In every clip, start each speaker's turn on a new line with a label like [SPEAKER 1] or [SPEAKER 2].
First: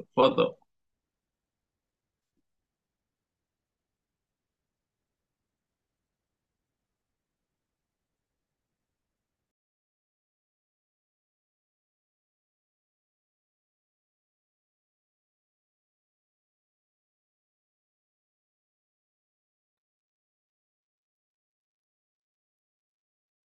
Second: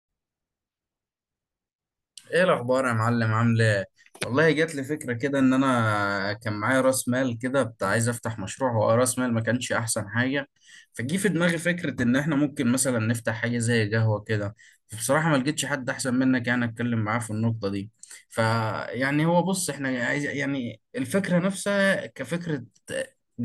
[SPEAKER 1] اتفضل.
[SPEAKER 2] ايه الاخبار يا معلم؟ عامل ايه؟ والله جات لي فكره كده، ان انا كان معايا راس مال كده بتاع، عايز افتح مشروع. هو راس مال، ما كانش احسن حاجه. فجي في دماغي فكره ان احنا ممكن مثلا نفتح حاجه زي قهوه كده. بصراحه ما لقيتش حد احسن منك يعني اتكلم معاه في النقطه دي. فيعني، هو بص، احنا عايز يعني الفكره نفسها كفكره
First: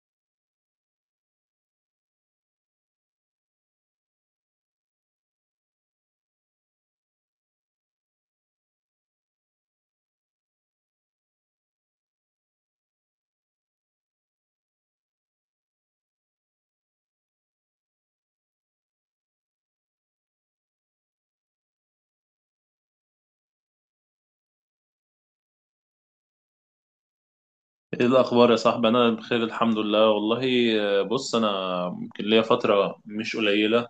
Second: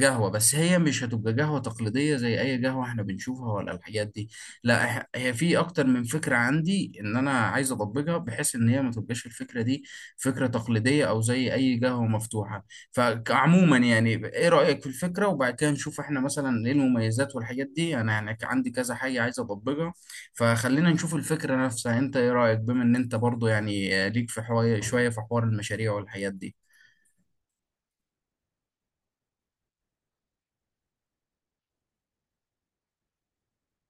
[SPEAKER 2] قهوه، بس هي مش هتبقى قهوه تقليديه زي اي قهوه احنا بنشوفها ولا الحاجات دي. لا، هي في اكتر من فكره عندي ان انا عايز اطبقها، بحيث ان هي ما تبقاش الفكره دي فكره تقليديه او زي اي قهوه مفتوحه. فعموما يعني ايه رايك في الفكره، وبعد كده نشوف احنا مثلا ايه المميزات والحاجات دي. انا يعني عندي كذا حاجه عايز اطبقها. فخلينا نشوف الفكره نفسها، انت ايه رايك؟ بما ان انت برضو يعني ليك في حوار، شويه في حوار المشاريع والحاجات دي.
[SPEAKER 1] ايه الاخبار يا صاحبي؟ انا بخير الحمد لله والله. بص انا يمكن ليا فتره مش قليله،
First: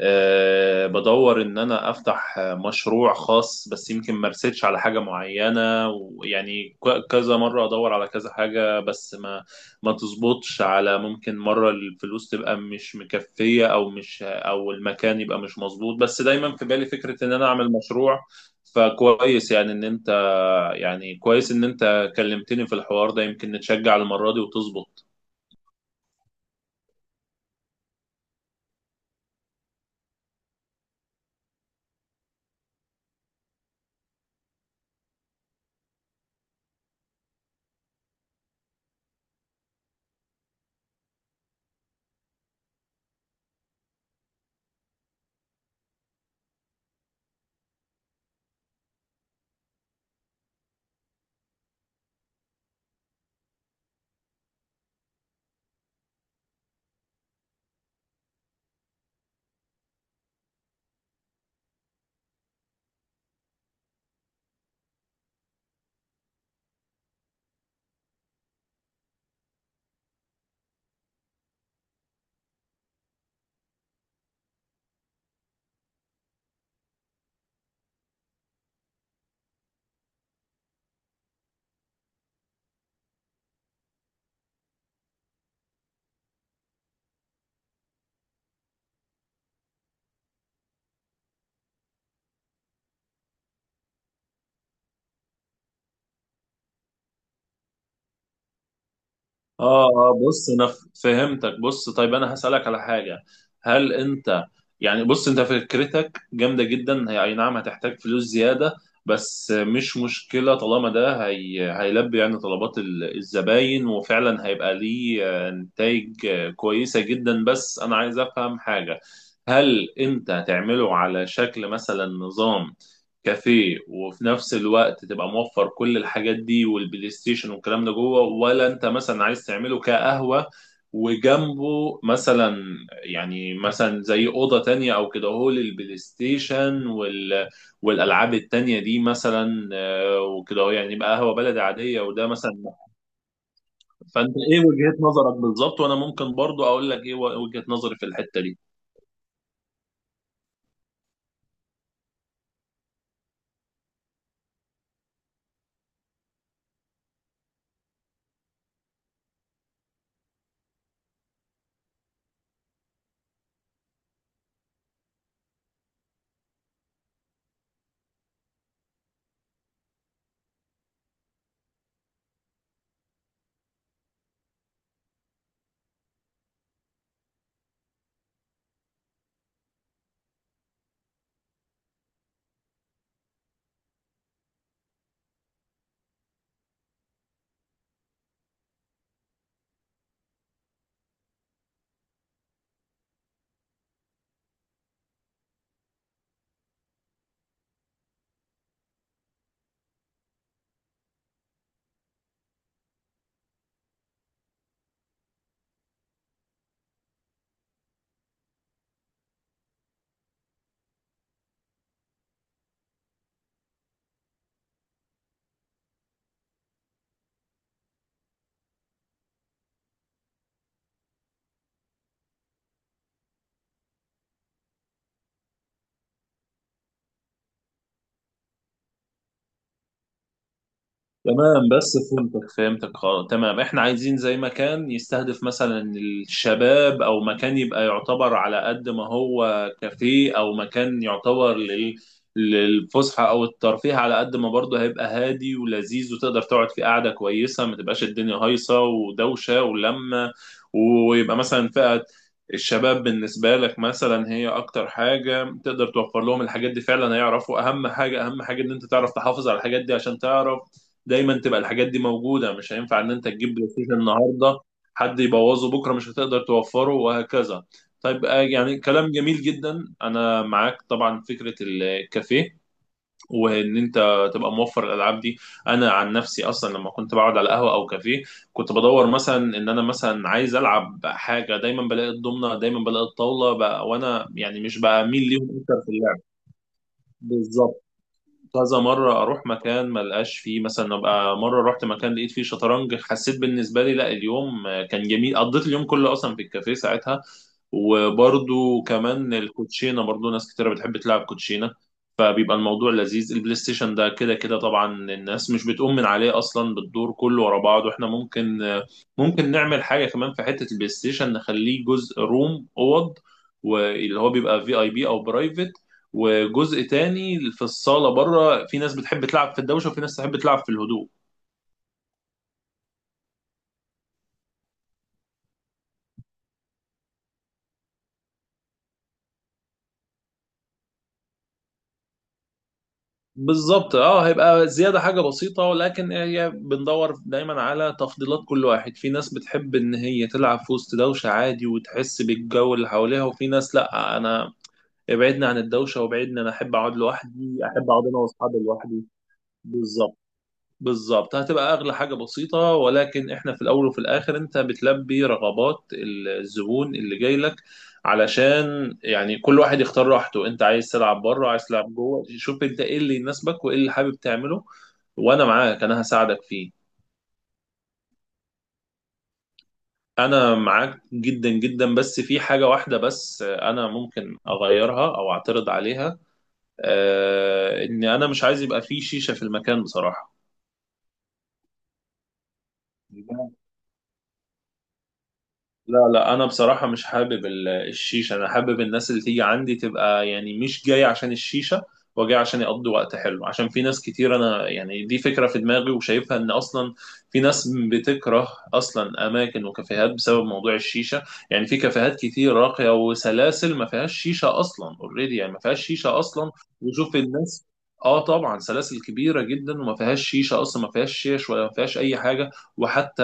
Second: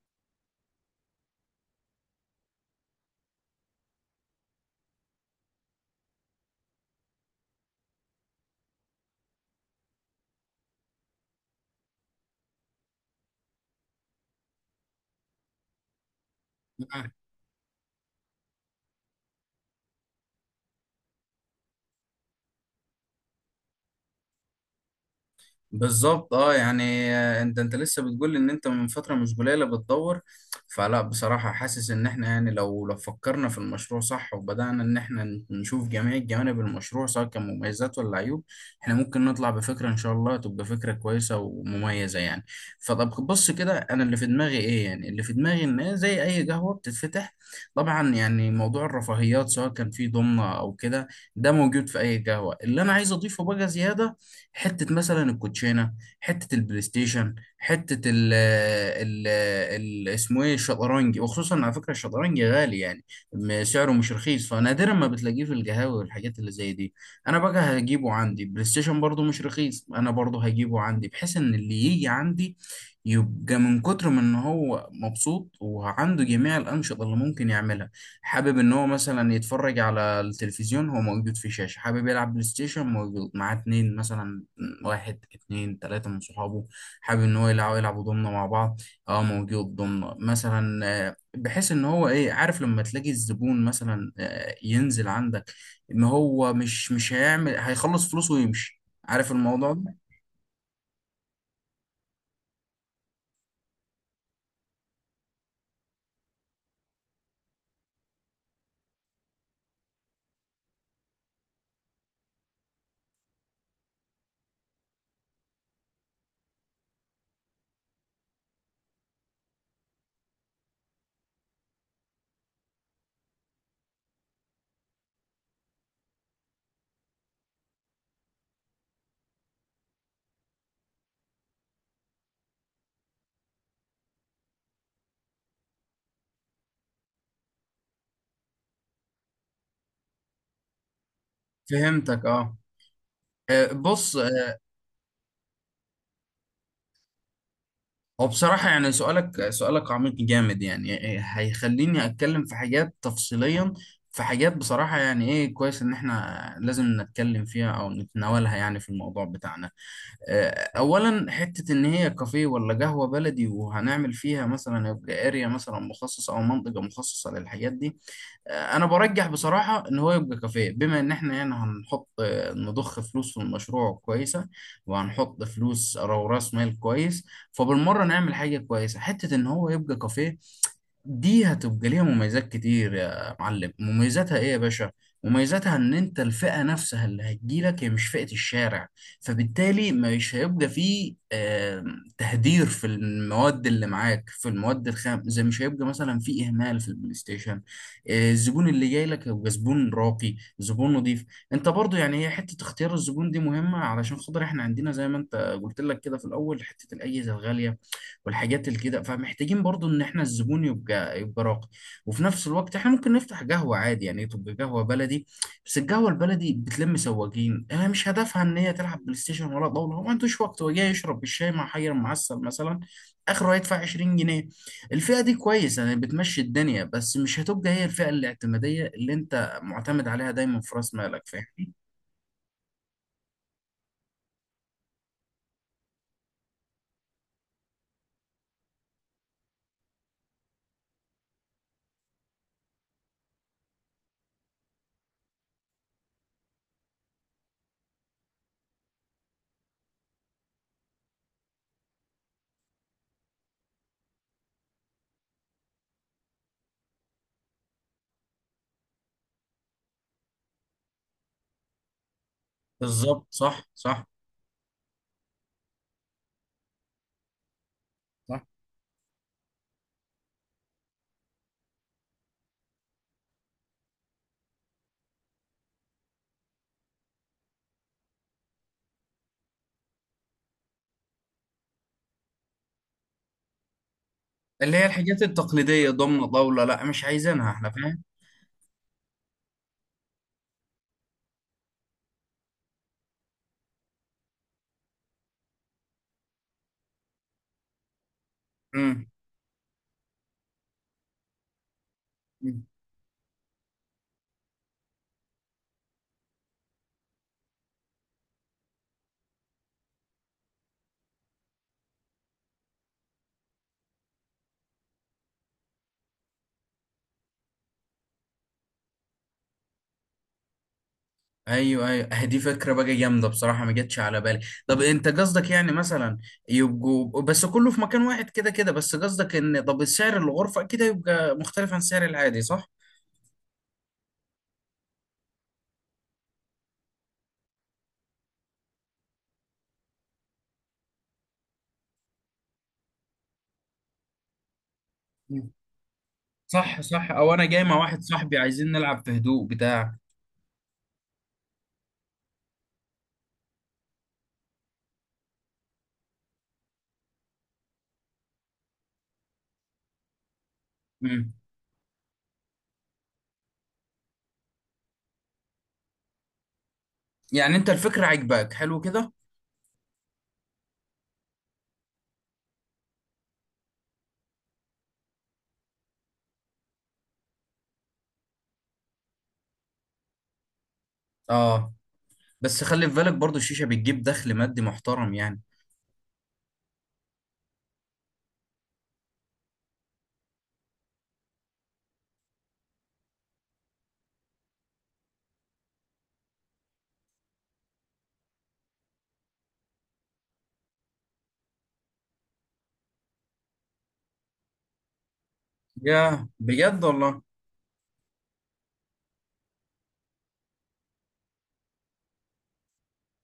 [SPEAKER 1] بدور ان انا افتح مشروع خاص، بس يمكن ما رسيتش على حاجه معينه، ويعني كذا مره ادور على كذا حاجه، بس ما تظبطش على، ممكن مره الفلوس تبقى مش مكفيه او مش، او المكان يبقى مش مظبوط، بس دايما في بالي فكره ان انا اعمل مشروع. فكويس يعني ان انت، يعني كويس ان انت كلمتني في الحوار ده، يمكن نتشجع المرة دي وتظبط.
[SPEAKER 2] بالظبط، اه، يعني انت لسه بتقول ان انت من فتره مش قليله بتدور. فلا، بصراحه حاسس ان احنا يعني، لو فكرنا في المشروع صح، وبدانا ان احنا نشوف جميع جوانب المشروع سواء كان مميزات ولا عيوب، احنا ممكن نطلع بفكره ان شاء الله تبقى فكره كويسه ومميزه يعني. فطب بص كده، انا اللي في دماغي ايه؟ يعني اللي في دماغي ان هي زي اي قهوه بتتفتح. طبعا يعني موضوع الرفاهيات سواء كان في ضمنه او كده، ده موجود في اي قهوه. اللي انا عايز اضيفه بقى زياده، حته مثلا الكوتشينه، حته البلاي ستيشن، حته ال اسمه ايه، الشطرنج. وخصوصا على فكره، الشطرنج غالي يعني، سعره مش رخيص، فنادرا ما بتلاقيه في القهاوي والحاجات اللي زي دي. انا بقى هجيبه عندي. بلاي ستيشن برضه مش رخيص، انا برضه هجيبه عندي، بحيث ان اللي يجي عندي يبقى من كتر ما ان هو مبسوط وعنده جميع الانشطه اللي ممكن يعملها. حابب ان هو مثلا يتفرج على التلفزيون، هو موجود، في شاشة. حابب يلعب بلاي ستيشن، موجود، معاه اتنين مثلا، واحد، اتنين، تلاتة من صحابه، حابب ان هو يلعب، يلعبوا ضمنة مع بعض، اه موجود ضمنة مثلا. بحيث ان هو ايه، عارف لما تلاقي الزبون مثلا ينزل عندك ان هو مش هيعمل، هيخلص فلوسه ويمشي، عارف الموضوع
[SPEAKER 1] اه
[SPEAKER 2] ده.
[SPEAKER 1] اه، بص انا فهمتك. بص طيب، انا هسألك على حاجة، هل انت يعني، بص انت فكرتك جامدة جدا، هي اي نعم هتحتاج فلوس زيادة، بس مش مشكلة طالما ده هي هيلبي يعني طلبات الزباين، وفعلا هيبقى ليه نتائج كويسة جدا. بس انا عايز افهم حاجة، هل انت هتعمله على شكل مثلا نظام كافيه، وفي نفس الوقت تبقى موفر كل الحاجات دي والبلاي ستيشن والكلام ده جوه، ولا انت مثلا عايز تعمله كقهوة وجنبه مثلا، يعني مثلا زي أوضة تانية أو كده هو للبلاي ستيشن والألعاب التانية دي مثلا، وكده هو يعني يبقى قهوة بلدي عادية
[SPEAKER 2] فهمتك،
[SPEAKER 1] وده
[SPEAKER 2] اه.
[SPEAKER 1] مثلا.
[SPEAKER 2] بص،
[SPEAKER 1] فأنت إيه وجهة نظرك بالظبط؟ وأنا ممكن برضو أقول لك إيه وجهة نظري في
[SPEAKER 2] هو
[SPEAKER 1] الحتة دي.
[SPEAKER 2] بصراحة يعني سؤالك عميق جامد يعني هيخليني أتكلم في حاجات تفصيليا. في حاجات بصراحة يعني إيه، كويس إن إحنا لازم نتكلم فيها أو نتناولها يعني في الموضوع بتاعنا. آه، أولا، حتة إن هي كافيه ولا قهوة بلدي، وهنعمل فيها مثلا يبقى أريا مثلا مخصصة أو منطقة مخصصة للحاجات دي. انا برجح بصراحه ان هو يبقى كافيه، بما ان احنا هنا هنحط، نضخ فلوس في المشروع كويسه، وهنحط فلوس او راس مال كويس، فبالمره نعمل حاجه كويسه، حته ان هو يبقى كافيه. دي هتبقى ليها مميزات كتير يا معلم. مميزاتها ايه يا باشا؟ مميزاتها ان انت الفئة نفسها اللي هتجيلك هي مش فئة الشارع، فبالتالي مش هيبقى فيه تهدير في المواد اللي معاك، في المواد الخام زي، مش هيبقى مثلا فيه اهمال في البلاي ستيشن. الزبون اللي جاي لك هيبقى زبون راقي، زبون نظيف. انت برضو يعني هي حتة اختيار الزبون دي مهمة، علشان خاطر احنا عندنا زي ما انت قلت لك كده في الاول، حتة الاجهزة الغالية والحاجات اللي كده، فمحتاجين برضو ان احنا الزبون يبقى راقي. وفي نفس الوقت احنا ممكن نفتح قهوة عادي يعني، تبقى قهوة بلدي. بس القهوة البلدي بتلم سواقين. انا مش هدفها ان هي تلعب بلاي ستيشن ولا طاولة، هو ما عندوش وقت، هو جاي يشرب الشاي مع حجر معسل مثلا، اخره هيدفع 20 جنيه. الفئة دي كويسة يعني، بتمشي الدنيا، بس مش هتبقى هي الفئة الاعتمادية اللي انت معتمد عليها دايما في راس مالك.
[SPEAKER 1] تمام،
[SPEAKER 2] فاهمني؟
[SPEAKER 1] بس فهمتك خلاص تمام، احنا عايزين زي مكان يستهدف مثلا الشباب، او مكان يبقى يعتبر على قد ما هو كافيه، او مكان يعتبر للفسحة او الترفيه، على قد ما برضه هيبقى هادي ولذيذ وتقدر تقعد في قعدة كويسة، ما تبقاش الدنيا هايصة ودوشة ولمة. ويبقى مثلا فئة الشباب بالنسبة لك مثلا هي أكتر حاجة تقدر توفر لهم الحاجات دي، فعلا هيعرفوا أهم حاجة. أهم حاجة إن أنت تعرف تحافظ على الحاجات دي، عشان تعرف دايما تبقى الحاجات دي موجوده، مش هينفع ان انت
[SPEAKER 2] بالظبط،
[SPEAKER 1] تجيب
[SPEAKER 2] صح،
[SPEAKER 1] بلاي ستيشن
[SPEAKER 2] صح،
[SPEAKER 1] النهارده حد يبوظه بكره مش هتقدر توفره، وهكذا. طيب
[SPEAKER 2] صح.
[SPEAKER 1] يعني كلام جميل جدا، انا معاك طبعا فكره الكافيه وان انت تبقى موفر الالعاب دي. انا عن نفسي اصلا لما كنت بقعد على قهوه او كافيه، كنت بدور مثلا ان انا مثلا عايز العب حاجه، دايما بلاقي الضمنه، دايما بلاقي الطاوله بقى، وانا يعني
[SPEAKER 2] اللي
[SPEAKER 1] مش
[SPEAKER 2] هي الحاجات
[SPEAKER 1] بميل ليهم اكتر
[SPEAKER 2] التقليدية،
[SPEAKER 1] في اللعب.
[SPEAKER 2] ضمن، طاولة، لا مش عايزينها احنا،
[SPEAKER 1] بالظبط،
[SPEAKER 2] فاهم.
[SPEAKER 1] كذا مرة أروح مكان ما لقاش فيه مثلا، أبقى مرة رحت مكان لقيت فيه شطرنج، حسيت بالنسبة لي لا اليوم كان جميل، قضيت اليوم كله أصلا في الكافيه ساعتها. وبرضو كمان الكوتشينة، برضو ناس كتيرة بتحب تلعب كوتشينة، فبيبقى
[SPEAKER 2] مم.
[SPEAKER 1] الموضوع لذيذ. البلاي ستيشن ده كده كده طبعا الناس مش بتقوم من عليه أصلا، بالدور كله ورا بعض، وإحنا ممكن نعمل حاجة كمان في حتة البلاي ستيشن، نخليه جزء روم أوض، واللي هو بيبقى في اي بي او برايفت، وجزء تاني في الصاله بره، في ناس بتحب تلعب في الدوشه وفي ناس تحب تلعب في الهدوء.
[SPEAKER 2] ايوه، ايوه، دي فكره بقى جامده، بصراحه ما جاتش على بالي. طب انت قصدك يعني مثلا يبقوا بس كله في مكان واحد كده كده، بس قصدك ان طب سعر الغرفه كده يبقى مختلف عن سعر العادي صح؟
[SPEAKER 1] بالظبط اه، هيبقى زياده حاجه بسيطه، ولكن هي بندور دايما على تفضيلات كل واحد، في ناس بتحب ان هي تلعب في وسط دوشه عادي وتحس بالجو اللي حواليها، وفي ناس لا، انا ابعدني
[SPEAKER 2] مم.
[SPEAKER 1] عن الدوشه وابعدني، انا احب
[SPEAKER 2] صح،
[SPEAKER 1] اقعد
[SPEAKER 2] صح، او انا
[SPEAKER 1] لوحدي،
[SPEAKER 2] جاي مع
[SPEAKER 1] احب
[SPEAKER 2] واحد
[SPEAKER 1] اقعد انا
[SPEAKER 2] صاحبي
[SPEAKER 1] واصحابي
[SPEAKER 2] عايزين نلعب
[SPEAKER 1] لوحدي.
[SPEAKER 2] في هدوء بتاع.
[SPEAKER 1] بالظبط، بالظبط، هتبقى اغلى حاجه بسيطه، ولكن احنا في الاول وفي الاخر انت بتلبي رغبات الزبون اللي جاي لك، علشان يعني كل واحد يختار راحته، انت عايز تلعب
[SPEAKER 2] مم.
[SPEAKER 1] بره عايز تلعب جوه، شوف انت ايه اللي يناسبك وايه اللي حابب تعمله، وانا معاك، انا هساعدك فيه.
[SPEAKER 2] يعني انت الفكره عجباك، حلو كده.
[SPEAKER 1] انا معاك جدا جدا، بس في حاجه واحده بس انا ممكن اغيرها او اعترض عليها، آه ان انا مش عايز يبقى في شيشه في المكان بصراحه.
[SPEAKER 2] اه، بس خلي في بالك برضو الشيشه بتجيب دخل مادي محترم يعني.
[SPEAKER 1] لا لا، انا بصراحه مش حابب الشيشه، انا حابب الناس اللي تيجي عندي تبقى يعني مش جاي عشان الشيشه، وجاي عشان يقضوا وقت حلو، عشان في ناس كتير، انا يعني دي فكره في دماغي وشايفها، ان اصلا في ناس بتكره اصلا اماكن وكافيهات بسبب موضوع الشيشه. يعني في كافيهات كتير راقيه وسلاسل ما فيهاش شيشه اصلا، اوريدي يعني ما فيهاش شيشه
[SPEAKER 2] يا
[SPEAKER 1] اصلا،
[SPEAKER 2] بجد
[SPEAKER 1] وشوف
[SPEAKER 2] والله.
[SPEAKER 1] الناس. اه طبعا، سلاسل كبيره جدا وما فيهاش شيشه اصلا، ما فيهاش شيش ولا ما فيهاش اي حاجه. وحتى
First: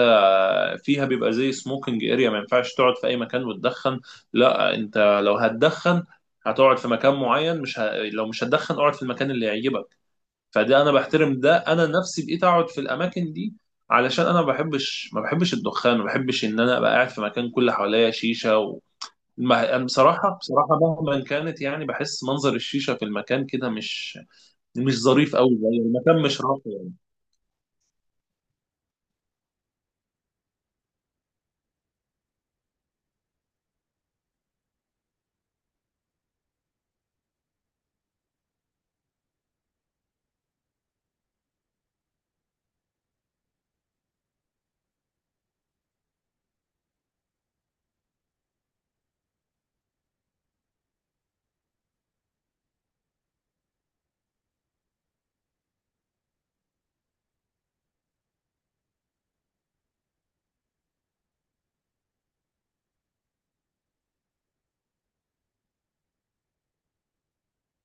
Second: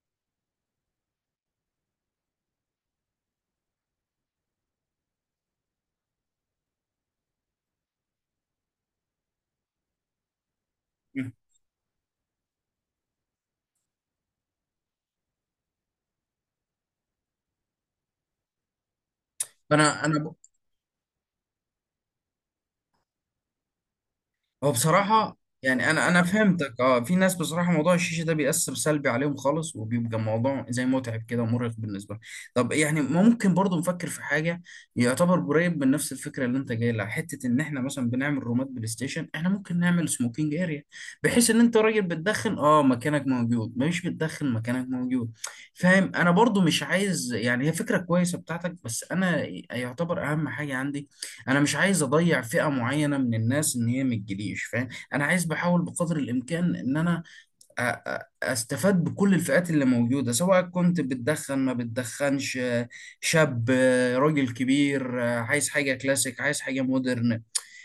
[SPEAKER 1] فيها بيبقى زي سموكينج اريا، ما ينفعش تقعد في اي مكان وتدخن، لا انت لو هتدخن هتقعد في مكان معين، مش ه... لو مش هتدخن اقعد في المكان اللي يعجبك. فده انا
[SPEAKER 2] مم.
[SPEAKER 1] بحترم، ده انا نفسي بقيت اقعد في الاماكن دي، علشان انا ما بحبش، ما بحبش الدخان، ما بحبش ان انا ابقى قاعد في مكان كل حواليا شيشه أنا
[SPEAKER 2] انا
[SPEAKER 1] بصراحة بصراحة مهما كانت، يعني بحس منظر الشيشة في المكان كده مش
[SPEAKER 2] هو
[SPEAKER 1] مش ظريف
[SPEAKER 2] بصراحة
[SPEAKER 1] قوي، يعني
[SPEAKER 2] يعني، أنا
[SPEAKER 1] المكان
[SPEAKER 2] أنا
[SPEAKER 1] مش
[SPEAKER 2] فهمتك،
[SPEAKER 1] راقي.
[SPEAKER 2] أه. في ناس بصراحة موضوع الشيشة ده بيأثر سلبي عليهم خالص، وبيبقى موضوع زي متعب كده ومرهق بالنسبة لهم. طب يعني ممكن برضو نفكر في حاجة يعتبر قريب من نفس الفكرة اللي أنت جاي لها. حتة إن إحنا مثلا بنعمل رومات بلاي ستيشن، إحنا ممكن نعمل سموكينج أريا، بحيث إن أنت راجل بتدخن، أه، مكانك موجود، مش بتدخن مكانك موجود. فاهم؟ أنا برضو مش عايز يعني، هي فكرة كويسة بتاعتك، بس أنا يعتبر أهم حاجة عندي، انا مش عايز اضيع فئة معينة من الناس ان هي ما تجيليش. فاهم؟ انا عايز، بحاول بقدر الامكان ان انا استفاد بكل الفئات اللي موجودة، سواء كنت بتدخن، ما بتدخنش، شاب، راجل كبير، عايز حاجة كلاسيك، عايز حاجة مودرن.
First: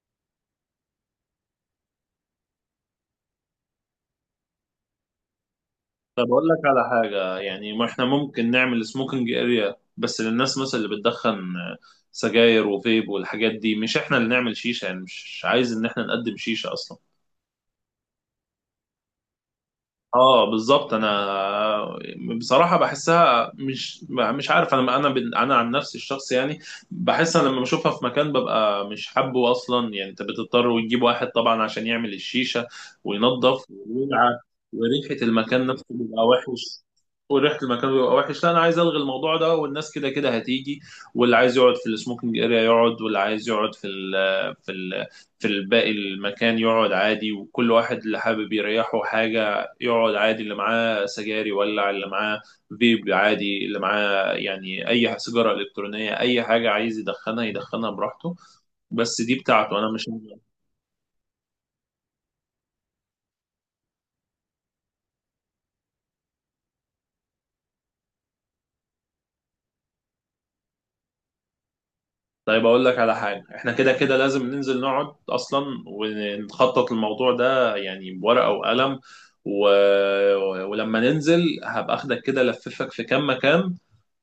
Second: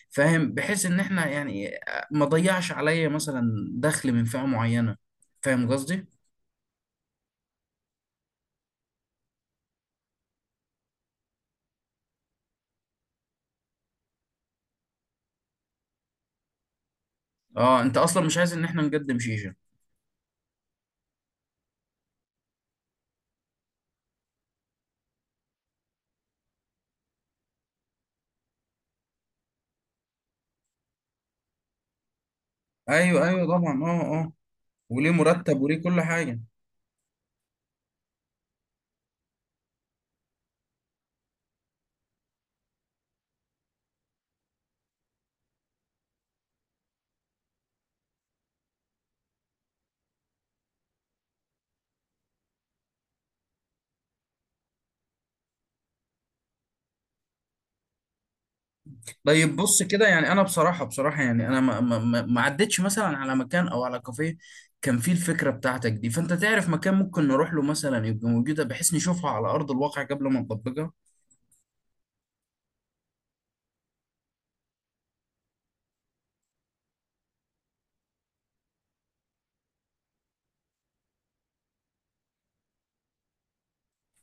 [SPEAKER 2] فاهم؟ بحيث ان احنا يعني ما ضيعش عليا مثلا دخل من فئة معينة. فاهم قصدي؟
[SPEAKER 1] طب أقول لك على حاجة، يعني ما إحنا ممكن نعمل سموكينج أريا بس للناس مثلا اللي بتدخن سجاير وفيب والحاجات دي، مش إحنا اللي نعمل شيشة، يعني مش عايز إن إحنا نقدم شيشة أصلا.
[SPEAKER 2] اه، انت اصلا مش عايز ان احنا نقدم شيشة.
[SPEAKER 1] اه بالظبط، انا بصراحه بحسها مش عارف، انا عن نفسي الشخص يعني، بحس انا لما بشوفها في مكان ببقى مش حابه اصلا. يعني انت بتضطر وتجيب واحد طبعا عشان يعمل الشيشه
[SPEAKER 2] ايوه، ايوه،
[SPEAKER 1] وينظف
[SPEAKER 2] طبعا، اه، اه.
[SPEAKER 1] ويلعب،
[SPEAKER 2] وليه
[SPEAKER 1] وريحه
[SPEAKER 2] مرتب،
[SPEAKER 1] المكان
[SPEAKER 2] وليه
[SPEAKER 1] نفسه
[SPEAKER 2] كل
[SPEAKER 1] بيبقى
[SPEAKER 2] حاجة.
[SPEAKER 1] وحش، وريحه المكان بيبقى وحش، لا انا عايز الغي الموضوع ده، والناس كده كده هتيجي، واللي عايز يقعد في السموكينج اريا يقعد، واللي عايز يقعد في ال في الباقي المكان يقعد عادي، وكل واحد اللي حابب يريحه حاجه يقعد عادي، اللي معاه سجاير يولع، اللي معاه فيب عادي، اللي معاه يعني اي سيجاره الكترونيه اي حاجه عايز يدخنها يدخنها براحته، بس دي
[SPEAKER 2] طيب
[SPEAKER 1] بتاعته
[SPEAKER 2] بص
[SPEAKER 1] انا
[SPEAKER 2] كده
[SPEAKER 1] مش.
[SPEAKER 2] يعني، انا بصراحه يعني انا ما عدتش مثلا على مكان او على كافيه كان فيه الفكره بتاعتك دي. فانت تعرف مكان ممكن نروح له مثلا يبقى موجوده، بحيث نشوفها على ارض الواقع قبل ما نطبقها.
[SPEAKER 1] طيب اقول لك على حاجه، احنا كده كده لازم ننزل نقعد اصلا ونخطط الموضوع ده يعني بورقه وقلم و... ولما ننزل هبقى اخدك كده لففك في كام مكان،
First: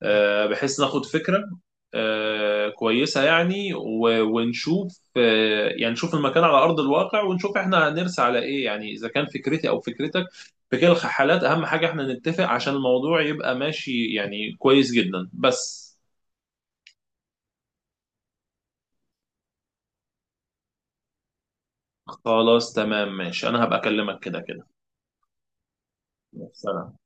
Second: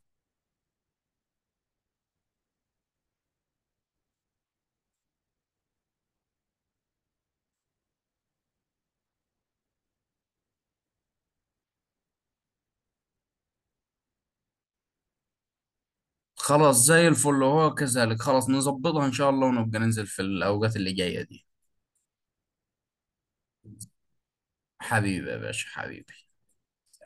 [SPEAKER 1] بحيث ناخد فكرة كويسة يعني، ونشوف يعني نشوف المكان على أرض الواقع، ونشوف احنا هنرسى على إيه، يعني إذا كان فكرتي أو فكرتك، في كلا الحالات أهم حاجة احنا نتفق عشان الموضوع يبقى ماشي يعني كويس جدا، بس.
[SPEAKER 2] خلاص، زي الفل، هو كذلك، خلاص نظبطها ان شاء الله، ونبقى ننزل في الاوقات اللي جايه دي.
[SPEAKER 1] خلاص تمام ماشي، أنا هبقى أكلمك كده كده.
[SPEAKER 2] حبيبي يا باشا، حبيبي.
[SPEAKER 1] سلام.